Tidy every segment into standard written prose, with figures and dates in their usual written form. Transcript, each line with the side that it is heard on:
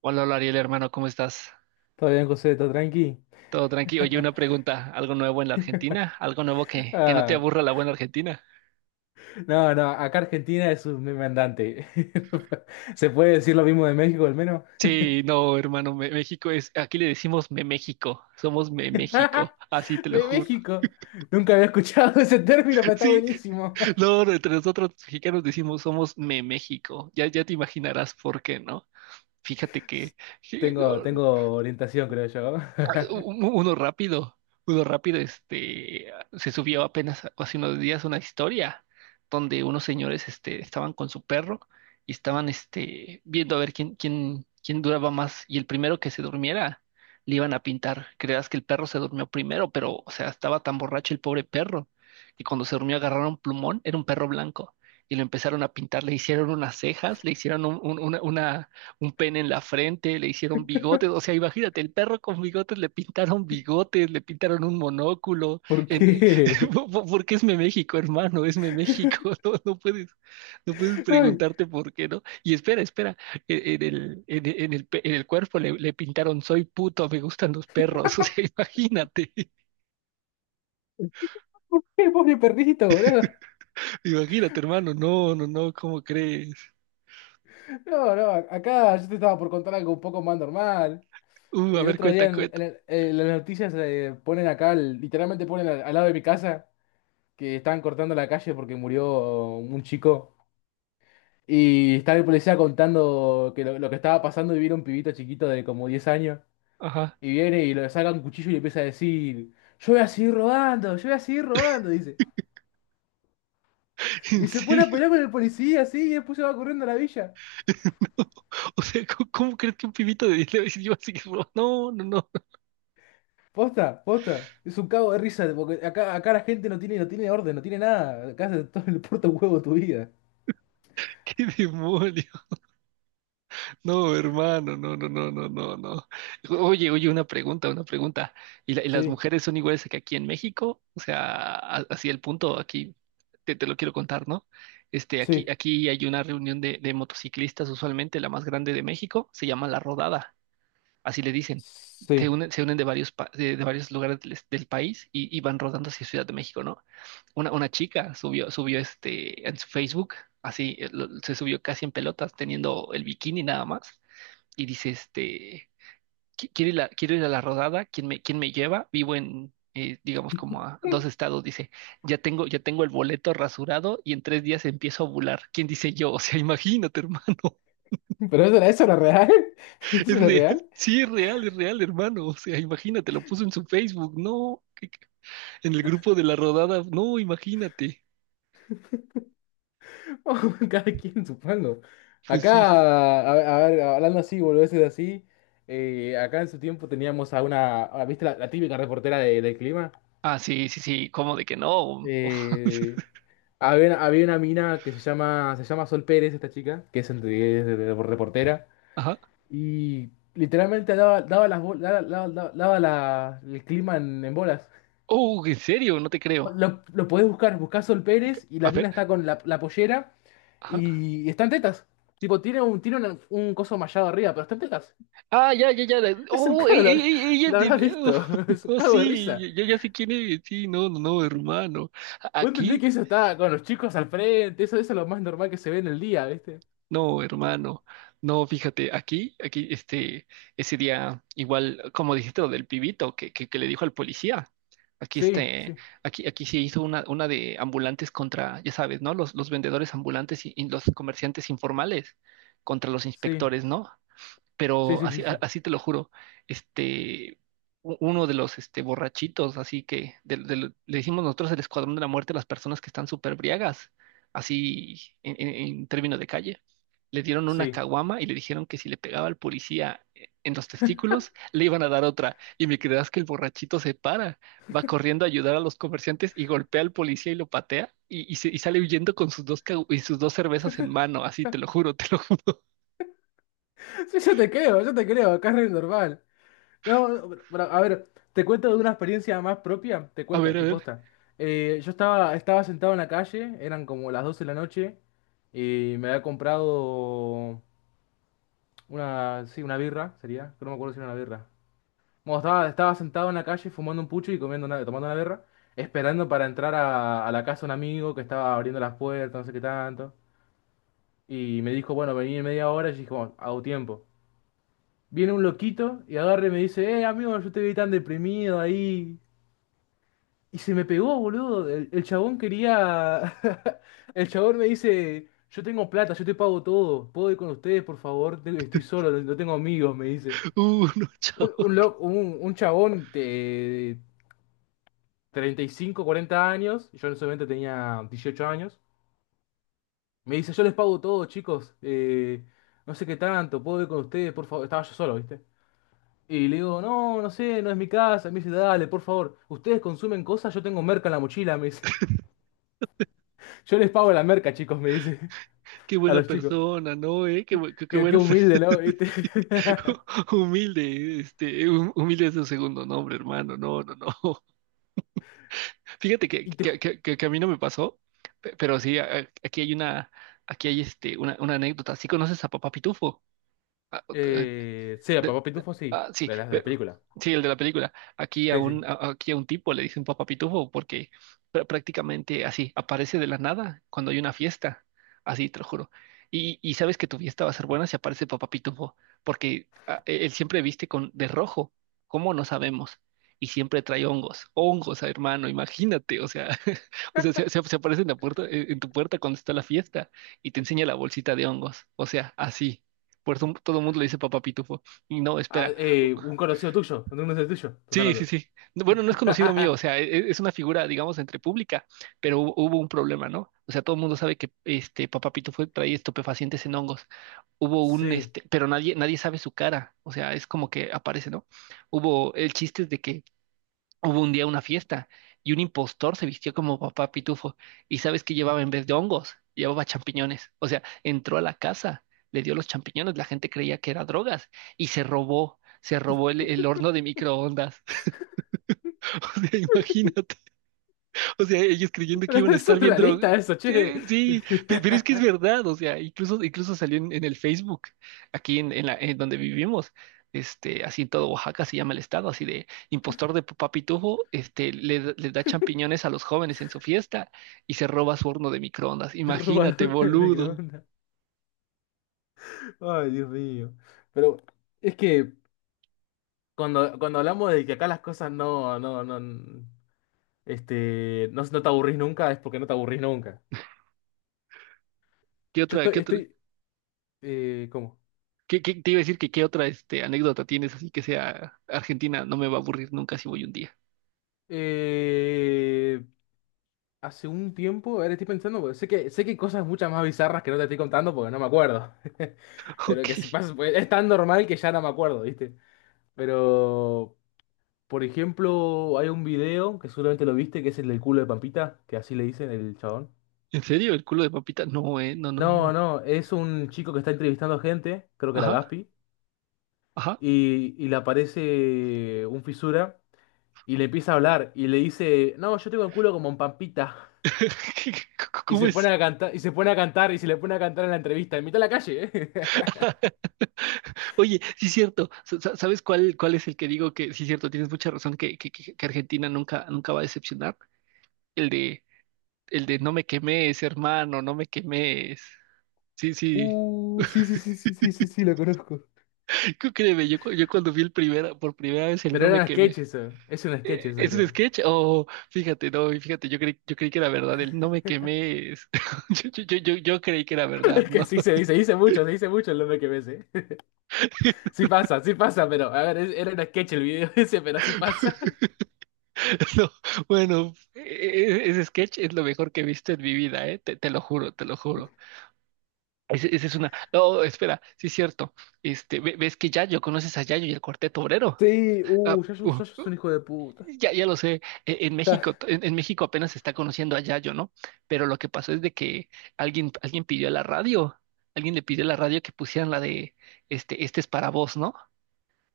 right: Hola, hola Ariel, hermano, ¿cómo estás?
left: ¿Todo bien, José? ¿Todo tranqui?
right: Todo tranquilo. Oye, una pregunta, ¿algo nuevo en la Argentina? ¿Algo nuevo que no te
left: Ah,
right: aburra la buena Argentina?
left: no, no, acá Argentina es un meme andante. ¿Se puede decir lo mismo de México al menos?
right: Sí, no, hermano, México es, aquí le decimos Me México, somos Me México, así te lo
left: De
right: juro.
left: México. Nunca había escuchado ese término, pero está
right: Sí,
left: buenísimo.
right: no, no, entre nosotros los mexicanos decimos somos Me México, ya, ya te imaginarás por qué, ¿no? Fíjate que
left: Tengo orientación, creo yo.
right: u- uno rápido, uno rápido, este, se subió apenas hace unos días una historia donde unos señores, este, estaban con su perro y estaban, este, viendo a ver quién duraba más y el primero que se durmiera le iban a pintar. Creas que el perro se durmió primero, pero, o sea, estaba tan borracho el pobre perro que cuando se durmió agarraron plumón, era un perro blanco y lo empezaron a pintar, le hicieron unas cejas, le hicieron un- una un pene en la frente, le hicieron bigotes, o sea, imagínate, el perro con bigotes, le pintaron un monóculo,
left: ¿Por
right: en, eh,
left: qué?
right: porque es Meméxico, México, hermano, es Meméxico, México, no, no puedes
left: Ay,
right: preguntarte por qué, ¿no? Y espera, espera, e- en el, pe- en el cuerpo le pintaron soy puto, me gustan los perros, o sea, imagínate,
left: ¿por qué, pobre perrito, boludo?
right: imagínate, hermano, no, no, no, ¿cómo crees?
left: No, acá yo te estaba por contar algo un poco más normal.
right: A
left: El
right: ver,
left: otro día
right: cuenta,
left: en,
right: cuenta.
left: en- en las noticias ponen acá, el- literalmente ponen al, al lado de mi casa, que estaban cortando la calle porque murió un chico. Y estaba el policía contando que lo que estaba pasando y viene un pibito chiquito de como 10 años.
right: Ajá,
left: Y viene y le saca un cuchillo y le empieza a decir, yo voy a seguir robando, yo voy a seguir robando, dice.
right: ¿en
left: Y se pone a
right: serio?
left: pelear con el policía así y después se va corriendo a la villa.
right: O sea, ¿cómo crees que un pibito de 10 le va a decir yo así que no, no, no,
left: Posta, posta. Es un cago de risa, porque acá la gente no tiene orden, no tiene nada. Acá se todo el puerto huevo tu vida.
right: qué demonio? No, hermano, no, no, no, no, no, no. Oye, oye, una pregunta, una pregunta. ¿Y las
left: Sí.
right: mujeres son iguales que aquí en México? O sea, así el punto aquí te lo quiero contar, ¿no? Este, aquí,
left: Sí,
right: aquí hay una reunión de motociclistas, usualmente la más grande de México, se llama La Rodada, así le dicen. Se
left: sí.
right: unen, se unen de varios lugares del país y van rodando hacia Ciudad de México, ¿no? Una chica subió este en su Facebook, así se subió casi en pelotas, teniendo el bikini nada más, y dice este, Quiero ir a la rodada, ¿quién me lleva? Vivo digamos, como a dos estados, dice, ya tengo el boleto rasurado y en 3 días empiezo a ovular. ¿Quién dice yo?" O sea, imagínate, hermano,
left: Pero eso era, eso era real. Eso
right: es
left: era
right: real,
left: real.
right: sí, es real, hermano, o sea, imagínate, lo puso en su Facebook, no, en el grupo de la rodada, no, imagínate,
left: Cada quien, supongo.
right: pues sí.
left: Acá, a ver, hablando así, boludeces así. Acá en su tiempo teníamos a una. A- ¿Viste la, la típica reportera de- del clima?
right: Ah, sí, sí, sí, ¿cómo de que no?
left: Eh, Había, una- había una mina que se llama Sol Pérez, esta chica, que es, entre- es de- reportera.
right: Ajá.
left: Y literalmente daba, daba las bol- daba, daba- daba- daba la- el clima en bolas.
right: Oh, ¿en serio? No te creo.
left: Lo podés buscar, buscás Sol Pérez y la
right: A ver.
left: mina está con la, la pollera
right: Ajá.
left: y está en tetas. Tipo, tiene un, tiene una- un coso mallado arriba, pero está en tetas.
right: Ah, ya, ya, ya.
left: Es un
right: Oh,
left: cago,
right: ey,
left: la
right: ey,
left: habrá-
right: ey, ella es
left: lo
right: de.
left: habrás visto. Es un
right: Oh, no,
left: cago de
right: sí,
left: risa.
right: ya, ya sé quién es. Sí, no, no, no, hermano.
left: ¿Vos entendés
right: Aquí,
left: que eso está con los chicos al frente? Eso es lo más normal que se ve en el día, ¿viste?
right: no, hermano, no, fíjate, aquí, este, ese día, igual, como dijiste lo del pibito que le dijo al policía, aquí,
left: Sí,
right: este,
left: sí,
right: aquí se hizo una de ambulantes contra, ya sabes, ¿no? Los vendedores ambulantes y los comerciantes informales contra los
left: sí,
right: inspectores, ¿no?
left: sí,
right: Pero
left: sí,
right: así,
left: sí, sí.
right: así te lo juro, este, uno de los este, borrachitos, así que le decimos nosotros el escuadrón de la muerte a las personas que están súper briagas, así en términos de calle. Le dieron una
left: Sí,
right: caguama y le dijeron que si le pegaba al policía en los testículos, le iban a dar otra. Y me creerás que el borrachito se para, va corriendo a ayudar a los comerciantes y golpea al policía y lo patea y sale huyendo con sus dos cervezas en mano, así te lo juro, te lo juro.
left: sí, yo te creo, acá es re normal. No, no, pero, A ver, te cuento de una experiencia más propia, te
right: A
left: cuento,
right: ver, a
left: te
right: ver.
left: posta. Yo estaba sentado en la calle, eran como las 12 de la noche, y me había comprado una, sí, una birra, sería, que no me acuerdo si era una birra. Bueno, estaba sentado en la calle fumando un pucho y comiendo una- tomando una birra, esperando para entrar a la casa de un amigo que estaba abriendo las puertas, no sé qué tanto. Y me dijo, bueno, vení en media hora, y yo dije, bueno, hago tiempo. Viene un loquito y agarre y me dice, amigo, yo te vi tan deprimido ahí. Y se me pegó, boludo. El chabón quería. El chabón me dice: Yo tengo plata, yo te pago todo. ¿Puedo ir con ustedes, por favor? Te- Estoy solo, no tengo amigos, me dice.
right: No,
left: Un,
right: chao,
left: un,
right: qué,
left: lo- un, un chabón de 35, 40 años, y yo en ese momento tenía 18 años, me dice: Yo les pago todo, chicos. No sé qué tanto, ¿puedo ir con ustedes, por favor? Estaba yo solo, ¿viste? Y le digo: No, no sé, no es mi casa. Me dice: Dale, por favor. ¿Ustedes consumen cosas? Yo tengo merca en la mochila, me dice. Yo les pago la merca, chicos, me dice
right: qué
left: a
right: buena
left: los chicos.
right: persona, ¿no? ¿Eh? Qué
left: Qué, qué
right: buena
left: humilde,
right: persona,
left: ¿no? ¿Viste?
right: humilde, este, humilde es un segundo nombre, hermano, no, no, no. Fíjate que,
left: Y te...
right: que,
left: ju-
right: que, que- que a mí no me pasó, pero sí, aquí hay una anécdota. ¿Sí conoces a Papá Pitufo? Ah,
left: Sí, a
right: de-
left: Papá Pitufo, sí,
right: ah, sí,
left: de la película.
right: sí, el de la película. Aquí a
left: Sí, sí.
right: un, a- aquí a un tipo le dicen papá pitufo porque prácticamente así aparece de la nada cuando hay una fiesta. Así, te lo juro. Y sabes que tu fiesta va a ser buena si aparece papá pitufo, porque él siempre viste con de rojo, ¿cómo no sabemos? Y siempre trae hongos, hongos, hermano, imagínate, o sea, o sea, se aparece en la puerta, en tu puerta cuando está la fiesta y te enseña la bolsita de hongos, o sea, así. Por eso todo el mundo le dice papá pitufo. Y no,
left: Ah,
right: espera,
left: un conocido tuyo, estás
right: sí, sí,
left: hablando.
right: sí. No, bueno, no es conocido mío, o sea, es una figura, digamos, entre pública, pero hubo un problema, ¿no? O sea, todo el mundo sabe que este Papá Pito fue trae estupefacientes en hongos. Hubo un
left: Sí.
right: este, pero nadie sabe su cara, o sea, es como que aparece, ¿no? Hubo El chiste es de que hubo un día una fiesta y un impostor se vistió como papá Pitufo. ¿Y sabes qué llevaba en vez de hongos? Llevaba champiñones. O sea, entró a la casa, le dio los champiñones, la gente creía que era drogas y se robó el horno de microondas. O sea, imagínate. O sea, ellos creyendo que
left: Pero
right: iban
left: no
right: a
left: es
right: estar bien drogados.
left: surrealista eso, che.
right: Sí, sí, pero es que es verdad, o sea, incluso salió en el Facebook, aquí en donde vivimos, este, así en todo Oaxaca se llama el estado, así de impostor de papá Pitufo, este, le da champiñones a los jóvenes en su fiesta y se roba su horno de microondas.
left: Te roba el
right: Imagínate,
left: horno del
right: boludo.
left: microondas. Ay, Dios mío. Pero es que cuando hablamos de que acá las cosas no te aburrís nunca, es porque no te aburrís nunca.
right: ¿Qué
left: Yo
right: otra,
left: estoy,
right: qué otra,
left: estoy, ¿Cómo?
right: qué, qué- te iba a decir que qué otra, este, anécdota tienes así que sea Argentina? No me va a aburrir nunca si voy un día.
left: Eh, Hace un tiempo, ahora estoy pensando, porque sé que hay cosas muchas más bizarras que no te estoy contando porque no me acuerdo. Pero que
right: Ok.
left: si pasa, pues, es tan normal que ya no me acuerdo, ¿viste? Pero, por ejemplo, hay un video que seguramente lo viste, que es el del culo de Pampita, que así le dicen el chabón.
right: ¿En serio? ¿El culo de papita? No, no, no,
left: No,
right: no.
left: no, es un chico que está entrevistando gente, creo que era
right: Ajá.
left: Gaspi,
right: Ajá.
left: y le aparece un fisura y le empieza a hablar y le dice, no, yo tengo el culo como un Pampita. Y
right: ¿Cómo
left: se
right: es?
left: pone a cantar, y se pone a cantar, y se le pone a cantar en la entrevista, en mitad de la calle, ¿eh?
right: Oye, sí es cierto. ¿Sabes cuál es el que digo que sí es cierto? Tienes mucha razón que Argentina nunca, nunca va a decepcionar. El de, el de no me quemes, hermano, no me quemes. Sí, sí.
left: Sí, lo conozco.
right: Créeme, yo cuando vi por primera vez el
left: Pero
right: no
left: era
right: me
left: un
right: quemes.
left: sketch eso. Es un sketch eso,
right: ¿Es un
left: creo.
right: sketch? O fíjate, no, y fíjate, yo creí que era verdad, el no me quemes. Yo creí que era verdad,
left: Es
right: ¿no?
left: que sí se dice, dice mucho, se dice mucho el nombre que ves, ¿eh? Sí pasa, pero a ver, es- era un sketch el video ese, pero sí pasa.
right: No, bueno, ese sketch es lo mejor que he visto en mi vida, ¿eh? Te lo juro, te lo juro. Ese es una. No, espera, sí es cierto. Este, ves que Yayo, conoces a Yayo y el Cuarteto Obrero.
left: Sí,
right: Ah,
left: Yayo, Yayo es un hijo de puta.
right: ya, ya lo sé, en
left: Ya,
right: México, en México apenas se está conociendo a Yayo, ¿no? Pero lo que pasó es de que alguien alguien pidió a la radio, alguien le pidió a la radio que pusieran la de, este es para vos, ¿no?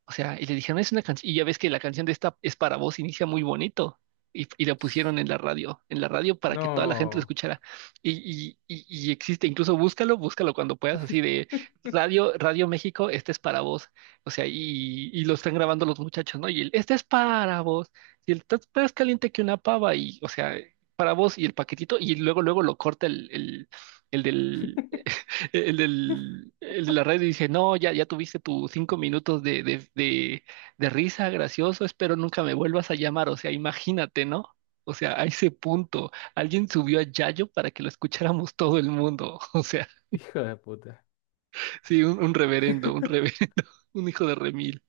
right: O sea, y le dijeron, es una canción, y ya ves que la canción de esta es para vos, inicia muy bonito. Y la pusieron en la radio para que toda la gente lo
left: no.
right: escuchara. Y existe, incluso búscalo, búscalo cuando puedas, así de Radio, Radio México, este es para vos. O sea, y lo están grabando los muchachos, ¿no? Y este es para vos. Y estás más caliente que una pava, y, o sea, para vos, y el paquetito, y luego lo corta el del el de la radio dice, no, ya, ya tuviste tus 5 minutos de risa, gracioso, espero nunca me vuelvas a llamar. O sea, imagínate, ¿no? O sea, a ese punto, alguien subió a Yayo para que lo escucháramos todo el mundo. O sea,
left: Hijo de puta.
right: sí, un reverendo, un reverendo, un hijo de remil.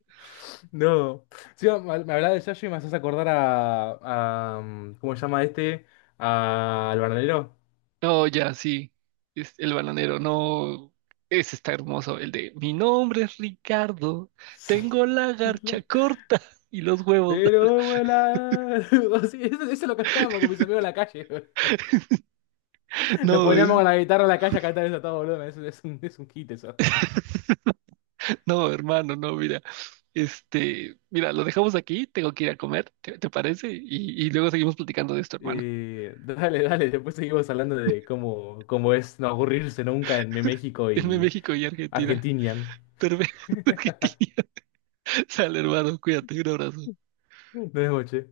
left: No. Sí, me hablaba de Yayo y me haces acordar a, ¿cómo se llama este? A- al bananero.
right: No, ya, sí, es el bananero, no, ese está hermoso, el de, mi nombre es Ricardo,
left: Sí.
right: tengo la garcha
left: la-
right: corta y los huevos.
left: Pero volar. Sí, eso lo cantábamos con mis amigos en la calle. Nos
right: No,
left: poníamos con la guitarra en la calle a cantar eso a todo volumen. Es un hit eso.
right: no, hermano, no, mira. Este, mira, lo dejamos aquí, tengo que ir a comer, ¿te parece? Y luego seguimos platicando de esto, hermano.
left: Dale, dale. Después seguimos hablando de cómo, cómo es no aburrirse nunca en México
right: Irme
left: y
right: México y Argentina.
left: Argentina.
right: Pero Argentina. Sale, hermano, cuídate, un abrazo.
left: Buenas noches.